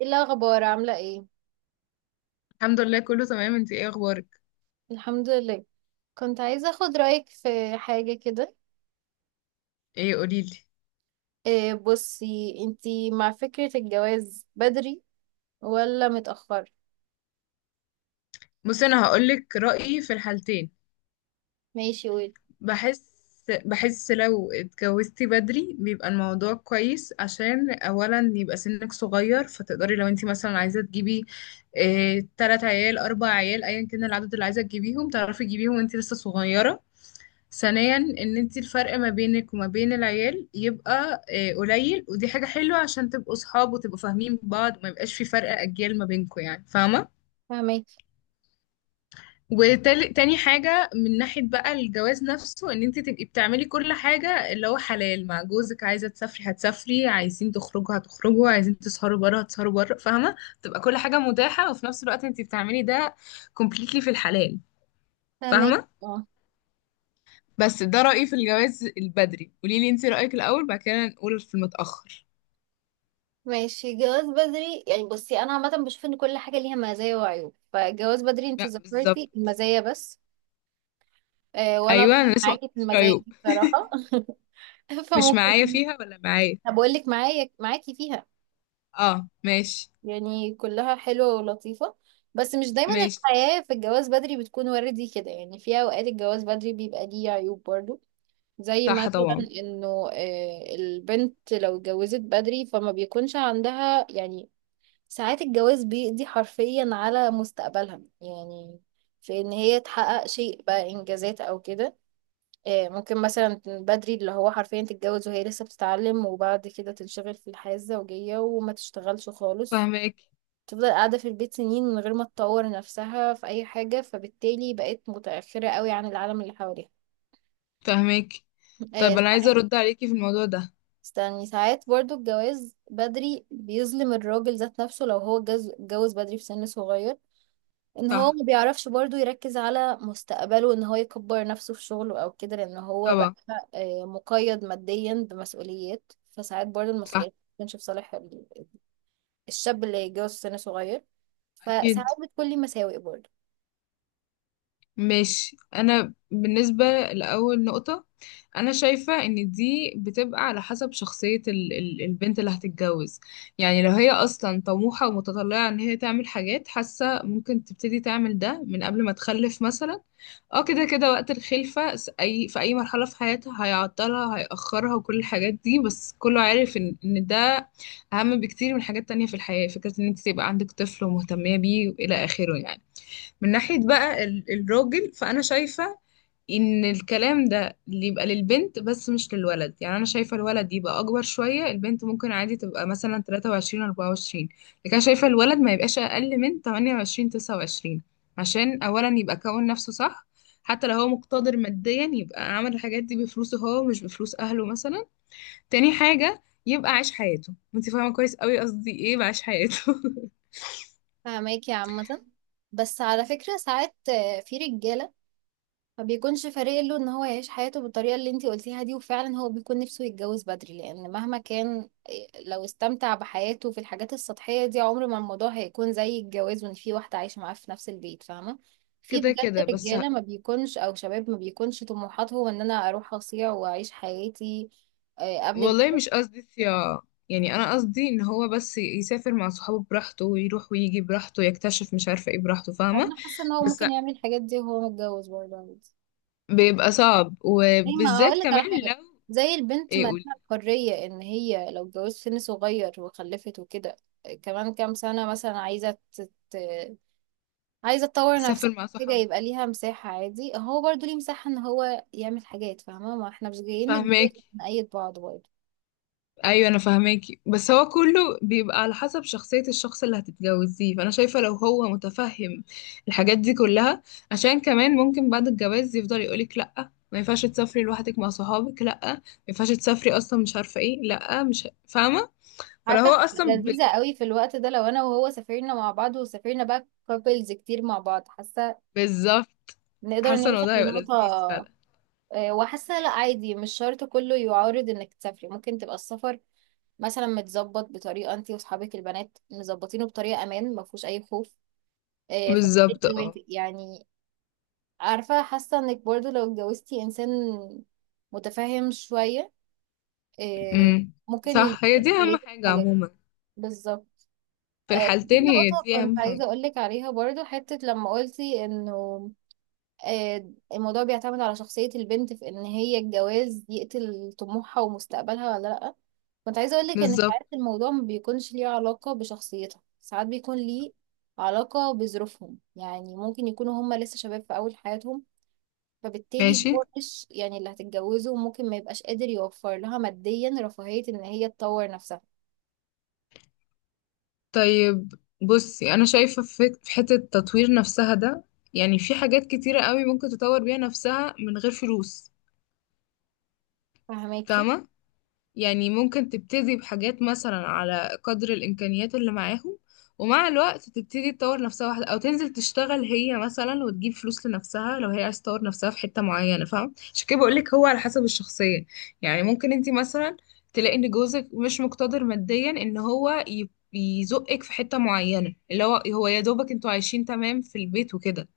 ايه الاخبار؟ عامله ايه؟ الحمد لله كله تمام. انتي ايه اخبارك؟ الحمد لله. كنت عايزه اخد رايك في حاجه كده. ايه قوليلي. إيه، بصي انتي مع فكره الجواز بدري ولا متاخر؟ بصي انا هقولك رأيي في الحالتين. ماشي، قولي. بحس بحس لو اتجوزتي بدري بيبقى الموضوع كويس، عشان اولا يبقى سنك صغير، فتقدري لو انتي مثلا عايزة تجيبي اه تلات عيال اربع عيال ايا كان العدد اللي عايزة تجيبيهم تعرفي تجيبيهم وانتي لسه صغيرة. ثانيا ان انتي الفرق ما بينك وما بين العيال يبقى قليل، ودي حاجة حلوة عشان تبقوا صحاب وتبقوا فاهمين بعض وما يبقاش في فرق اجيال ما بينكوا، يعني فاهمة. فهمك. وتاني حاجة من ناحية بقى الجواز نفسه، ان انت تبقي بتعملي كل حاجة اللي هو حلال مع جوزك، عايزة تسافري هتسافري، عايزين تخرجوا هتخرجوا، عايزين تسهروا بره هتسهروا بره، فاهمة. تبقى كل حاجة متاحة وفي نفس الوقت انت بتعملي ده completely في الحلال، فهمك. فاهمة. اه، بس ده رأيي في الجواز البدري، قولي لي انت رأيك الأول بعد كده نقول في المتأخر. ماشي. جواز بدري، يعني بصي انا عامه بشوف ان كل حاجه ليها مزايا وعيوب، فجواز بدري انتي لا ذكرتي بالظبط. المزايا بس. إيه، وانا أتفق ايوه انا لسه ما معاكي في قلتلكيش المزايا رأيك. دي بصراحه. مش معايا فممكن. فيها ولا معايا. بقول لك معاكي فيها. اه ماشي. يعني كلها حلوة ولطيفة. بس مش دايما ماشي. الحياة في الجواز بدري بتكون وردي كده، يعني في أوقات الجواز بدري بيبقى ليه عيوب برضو. زي صح مثلا طبعا. انه البنت لو اتجوزت بدري فما بيكونش عندها يعني. ساعات الجواز بيقضي حرفيا على مستقبلها يعني في ان هي تحقق شيء بقى انجازات او كده. ممكن مثلا بدري اللي هو حرفيا تتجوز وهي لسه بتتعلم وبعد كده تنشغل في الحياة الزوجية وما تشتغلش خالص. فاهمك. تفضل قاعدة في البيت سنين من غير ما تطور نفسها في أي حاجة، فبالتالي بقت متأخرة قوي عن العالم اللي حواليها. فاهمك. آه، طب انا عايزه ساعات. ارد عليكي في الموضوع ده. استني، ساعات برضو الجواز بدري بيظلم الراجل ذات نفسه لو هو اتجوز بدري في سن صغير. ان هو صح ما بيعرفش برضو يركز على مستقبله ان هو يكبر نفسه في شغله او كده لان هو بقى طبعا. مقيد ماديا بمسؤوليات، فساعات برضو صح. المسؤوليات ما بتكونش في صالح الشاب اللي يتجوز في سن صغير. اكيد. فساعات بتكون لي مساوئ برضو. ماشي، انا بالنسبه لاول نقطه، انا شايفه ان دي بتبقى على حسب شخصيه ال البنت اللي هتتجوز. يعني لو هي اصلا طموحه ومتطلعه ان هي تعمل حاجات، حاسه ممكن تبتدي تعمل ده من قبل ما تخلف مثلا. اه كده كده وقت الخلفه اي في اي مرحله في حياتها هيعطلها هيأخرها وكل الحاجات دي، بس كله عارف ان ده اهم بكتير من حاجات تانية في الحياه، فكره ان انت تبقى عندك طفل ومهتميه بيه والى اخره يعني. من ناحية بقى الراجل، فأنا شايفة إن الكلام ده اللي يبقى للبنت بس مش للولد. يعني أنا شايفة الولد يبقى أكبر شوية، البنت ممكن عادي تبقى مثلا 23 24، لكن أنا شايفة الولد ما يبقاش أقل من 28 29، عشان أولا يبقى كون نفسه صح. حتى لو هو مقتدر ماديا يبقى عمل الحاجات دي بفلوسه هو مش بفلوس أهله مثلا. تاني حاجة يبقى عايش حياته، انت فاهمة كويس قوي قصدي ايه بعيش حياته. فاهماكي عامة. بس على فكرة ساعات، في رجالة ما بيكونش فارق له ان هو يعيش حياته بالطريقة اللي انتي قلتيها دي، وفعلا هو بيكون نفسه يتجوز بدري لان مهما كان لو استمتع بحياته في الحاجات السطحية دي عمر ما الموضوع هيكون زي الجواز وان في واحدة عايشة معاه في نفس البيت، فاهمة. في كده بجد كده بس. رجالة ما بيكونش او شباب ما بيكونش طموحاته ان انا اروح اصيع واعيش حياتي قبل الجواز. والله مش قصدي صياعة، يعني انا قصدي ان هو بس يسافر مع صحابه براحته ويروح ويجي براحته، يكتشف مش عارفة ايه براحته، فاهمة. انا حاسة ان هو بس ممكن يعمل الحاجات دي وهو متجوز برضه عادي. بيبقى صعب زي ما وبالذات اقول لك كمان على حاجه، لو. زي البنت ايه ما لها قولي. الحريه ان هي لو اتجوزت سن صغير وخلفت وكده كمان كام سنه مثلا عايزه عايزه تطور تسافر نفسها، مع حاجه يبقى صحابها. ليها مساحه عادي، هو برضو ليه مساحه ان هو يعمل حاجات فاهمه، ما احنا مش جايين نتجوز فاهماك. نأيد بعض برضه. ايوه انا فاهماكي، بس هو كله بيبقى على حسب شخصية الشخص اللي هتتجوزيه، فانا شايفة لو هو متفهم الحاجات دي كلها. عشان كمان ممكن بعد الجواز يفضل يقولك لأ ما ينفعش تسافري لوحدك مع صحابك، لأ ما ينفعش تسافري اصلا مش عارفة ايه، لأ مش فاهمة. فلو هو عارفه اصلا هتبقى لذيذه قوي في الوقت ده لو انا وهو سافرنا مع بعض وسافرنا بقى كابلز كتير مع بعض، حاسه بالظبط. نقدر حاسة ان نوصل الموضوع هيبقى لذيذ لنقطه. فعلا. وحاسه لا عادي، مش شرط كله يعارض انك تسافري، ممكن تبقى السفر مثلا متظبط بطريقه انت واصحابك البنات مظبطينه بطريقه امان ما فيهوش اي خوف، فبالتالي بالظبط اه. يوافق يعني. عارفه حاسه انك برضو لو اتجوزتي انسان متفاهم شويه آه، امم ممكن صح هي يديكي دي اهم حريه في حاجة حاجات. عموما، بالظبط. في دي الحالتين هي نقطة دي اهم كنت عايزة حاجة. أقولك عليها برضو حتة لما قلتي إنه الموضوع بيعتمد على شخصية البنت في إن هي الجواز يقتل طموحها ومستقبلها ولا لأ. كنت عايزة أقولك إن بالظبط. ساعات الموضوع ما بيكونش ليه علاقة بشخصيتهم، ساعات بيكون ليه علاقة بظروفهم، يعني ممكن يكونوا هما لسه شباب في أول حياتهم، فبالتالي ماشي. هو مش يعني اللي هتتجوزه ممكن ما يبقاش قادر يوفر لها ماديا رفاهية إن هي تطور نفسها. طيب، بصي انا شايفه في حته التطوير نفسها ده، يعني في حاجات كتيره قوي ممكن تطور بيها نفسها من غير فلوس. فهماكي. فاهمه؟ يعني ممكن تبتدي بحاجات مثلا على قدر الإمكانيات اللي معاهم، ومع الوقت تبتدي تطور نفسها واحدة، أو تنزل تشتغل هي مثلا وتجيب فلوس لنفسها لو هي عايز تطور نفسها في حتة معينة، فاهم. عشان كده بقولك هو على حسب الشخصية. يعني ممكن انتي مثلا تلاقي ان جوزك مش مقتدر ماديا ان هو يزقك في حتة معينة، اللي هو يا دوبك انتوا عايشين تمام في البيت وكده.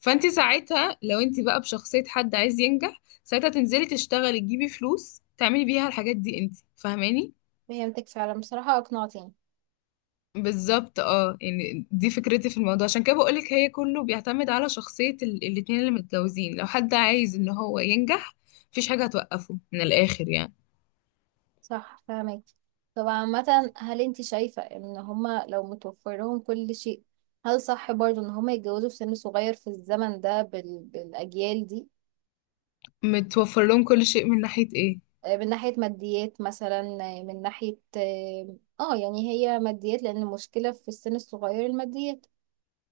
فانت ساعتها لو انت بقى بشخصية حد عايز ينجح، ساعتها تنزلي تشتغلي تجيبي فلوس تعملي بيها الحاجات دي، انت فاهماني. فهمتك فعلا، بصراحة أقنعتيني. بالظبط اه. يعني دي فكرتي في الموضوع، عشان كده بقولك هي كله بيعتمد على شخصية الاتنين اللي متجوزين، لو حد عايز ان هو ينجح مفيش حاجة هتوقفه من الاخر يعني. صح، فهماكي. طب عامة هل انتي شايفة إن هما لو متوفر لهم كل شيء، هل صح برضه إن هما يتجوزوا في سن صغير في الزمن ده بالأجيال دي؟ متوفر لهم كل شيء من ناحية ايه؟ من ناحية ماديات مثلا. من ناحية يعني هي ماديات، لأن المشكلة في السن الصغير الماديات،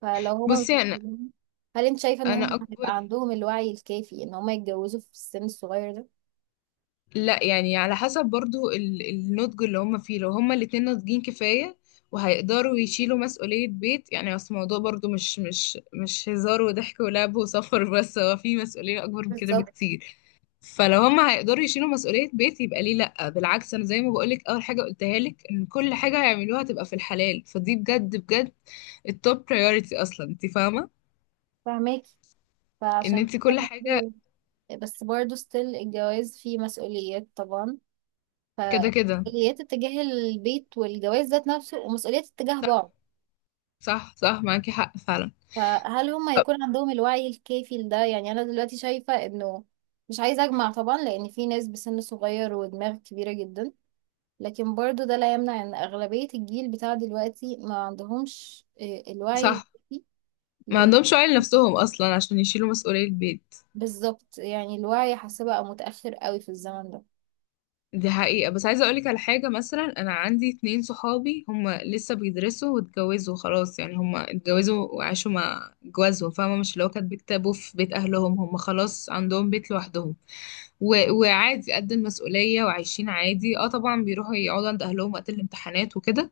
فلو هما بصي انا متوفرين، هل انت شايفة ان انا هما هيبقى اكبر. عندهم الوعي الكافي ان هما يتجوزوا في السن الصغير ده؟ لا يعني على حسب برضو النضج اللي هم فيه، لو هم الاتنين ناضجين كفاية وهيقدروا يشيلوا مسؤولية بيت، يعني اصل الموضوع برضو مش هزار وضحك ولعب وسفر بس، هو في مسؤولية أكبر من كده بالظبط. بكتير. فلو هم هيقدروا يشيلوا مسؤولية بيت يبقى ليه لأ، بالعكس. أنا زي ما بقولك أول حاجة قلتها لك، إن كل حاجة هيعملوها تبقى في الحلال فدي بجد بجد التوب priority أصلا، أنت فاهمة. فهماكي. إن فعشان أنت كده كل حاجة برضه. بس برضه ستيل الجواز فيه مسؤوليات طبعا، ف كده كده. مسؤوليات اتجاه البيت والجواز ذات نفسه ومسؤوليات اتجاه صح بعض. صح. صح معاكي حق فعلا. فهل هم هيكون عندهم الوعي الكافي لده، يعني انا دلوقتي شايفة انه مش عايزة اجمع طبعا لان في ناس بسن صغير ودماغ كبيرة جدا، لكن برضو ده لا يمنع ان اغلبية الجيل بتاع دلوقتي ما عندهمش الوعي صح. الكافي. ما لأن- عندهمش عيل نفسهم اصلا عشان يشيلوا مسؤولية البيت. بالظبط، يعني الوعي حاسة بقى متأخر قوي في الزمن ده. دي حقيقة، بس عايزة اقولك على حاجة مثلا. انا عندي اتنين صحابي هما لسه بيدرسوا واتجوزوا خلاص، يعني هما اتجوزوا وعاشوا مع جوازهم، فاهمة، مش اللي هو كانت بيكتبوا في بيت اهلهم، هما خلاص عندهم بيت لوحدهم و... وعادي قد المسؤولية وعايشين عادي. اه طبعا بيروحوا يقعدوا عند اهلهم وقت الامتحانات وكده،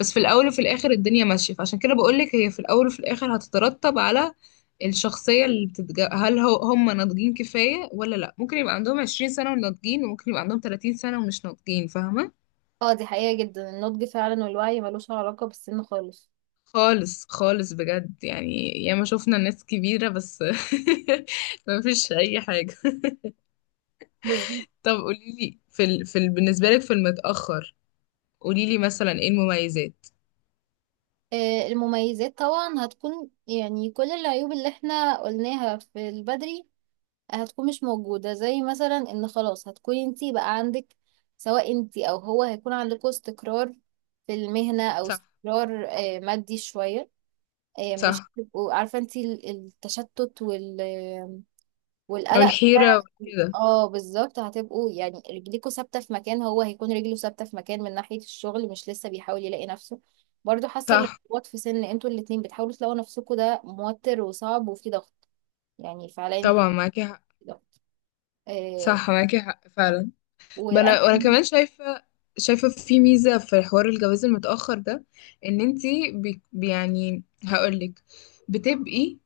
بس في الاول وفي الاخر الدنيا ماشيه. فعشان كده بقولك هي في الاول وفي الاخر هتترتب على الشخصيه اللي هل هو هم ناضجين كفايه ولا لا. ممكن يبقى عندهم 20 سنه وناضجين، وممكن يبقى عندهم 30 سنه ومش ناضجين، فاهمه. اه دي حقيقة جدا، النضج فعلا والوعي ملوش علاقة بالسن خالص. خالص خالص بجد، يعني ياما شفنا ناس كبيره بس مفيش اي حاجه. بالظبط. طب قوليلي بالنسبه لك في المتاخر قوليلي مثلا ايه المميزات. المميزات طبعا هتكون يعني كل العيوب اللي احنا قلناها في البدري هتكون مش موجودة، زي مثلا ان خلاص هتكوني انتي بقى عندك، سواء انتي او هو هيكون عندكوا استقرار في المهنة او صح استقرار مادي شوية. مش صح. هتبقوا عارفة انتي التشتت والقلق. والحيره وكده. اه بالظبط، هتبقوا يعني رجليكوا ثابتة في مكان، هو هيكون رجله ثابتة في مكان من ناحية الشغل مش لسه بيحاول يلاقي نفسه. برضو حاسة صح الارتباط في سن انتوا الاتنين بتحاولوا تلاقوا نفسكوا ده موتر وصعب وفي ضغط، يعني فعليا طبعا معاكي حق. في ضغط. آه، صح معاكي حق فعلا. ما وانا. انا وانا كمان شايفه، شايفه في ميزه في حوار الجواز المتاخر ده، ان انتي يعني هقولك بتبقي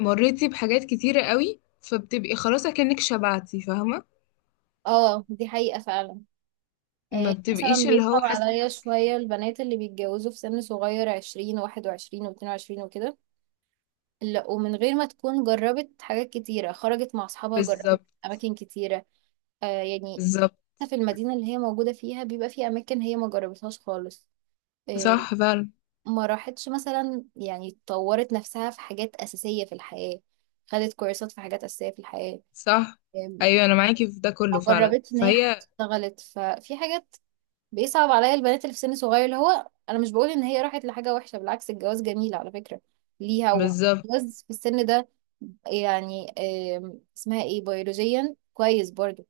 مريتي بحاجات كتيره قوي، فبتبقي خلاص اكنك شبعتي، فاهمه. اه دي حقيقة فعلا. ما إيه مثلا بتبقيش اللي هو بيصعب حاسه ان عليا ناقصك شوية حاجه. البنات اللي بيتجوزوا في سن صغير، 20 21 واتنين وعشرين وكده، لا ومن غير ما تكون جربت حاجات كتيرة، خرجت مع أصحابها، جربت بالظبط. أماكن كتيرة يعني بالظبط. حتى في المدينة اللي هي موجودة فيها بيبقى في أماكن هي ما جربتهاش خالص. إيه، صح فعلا. ما راحتش مثلا، يعني طورت نفسها في حاجات أساسية في الحياة، خدت كورسات في حاجات أساسية في الحياة. صح إيه، ايوه انا معاكي في ده كله ما فعلا، جربتش إن هي حتى فهي اشتغلت، ففي حاجات بيصعب عليا البنات اللي في سن صغير، اللي هو انا مش بقول ان هي راحت لحاجه وحشه، بالعكس الجواز جميل على فكره ليها، بالظبط. وجواز في السن ده يعني اسمها ايه بيولوجيا كويس برضو،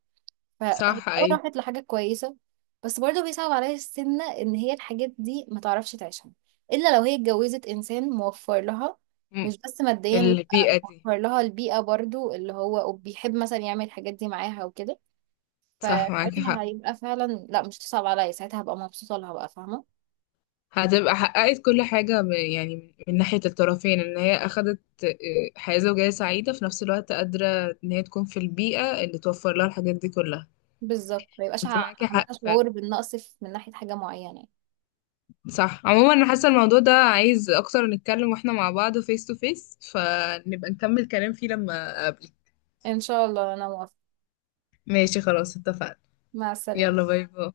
فهي صح ايوه. راحت لحاجه كويسه. بس برضو بيصعب عليا السن ان هي الحاجات دي ما تعرفش تعيشها الا لو هي اتجوزت انسان موفر لها، م- مش بس ماديا لا، البيئه دي. موفر لها البيئه برضو اللي هو وبيحب مثلا يعمل الحاجات دي معاها وكده. صح معاكي فساعتها حق. هيبقى فعلا لا مش تصعب عليا، ساعتها هبقى مبسوطة لها بقى فاهمة. هتبقى حققت كل حاجة يعني من ناحية الطرفين، ان هي اخدت حياة زوجية سعيدة، في نفس الوقت قادرة ان هي تكون في البيئة اللي توفر لها الحاجات دي كلها. بالظبط، ما يبقاش انت معاكي حق عندها فعلا. شعور بالنقص من ناحية حاجة معينة يعني. صح. عموما انا حاسة الموضوع ده عايز اكتر نتكلم واحنا مع بعض فيس تو فيس، فنبقى نكمل كلام فيه لما اقابلك. ان شاء الله انا موافقة. ماشي خلاص اتفقنا. مع السلامة. يلا باي باي.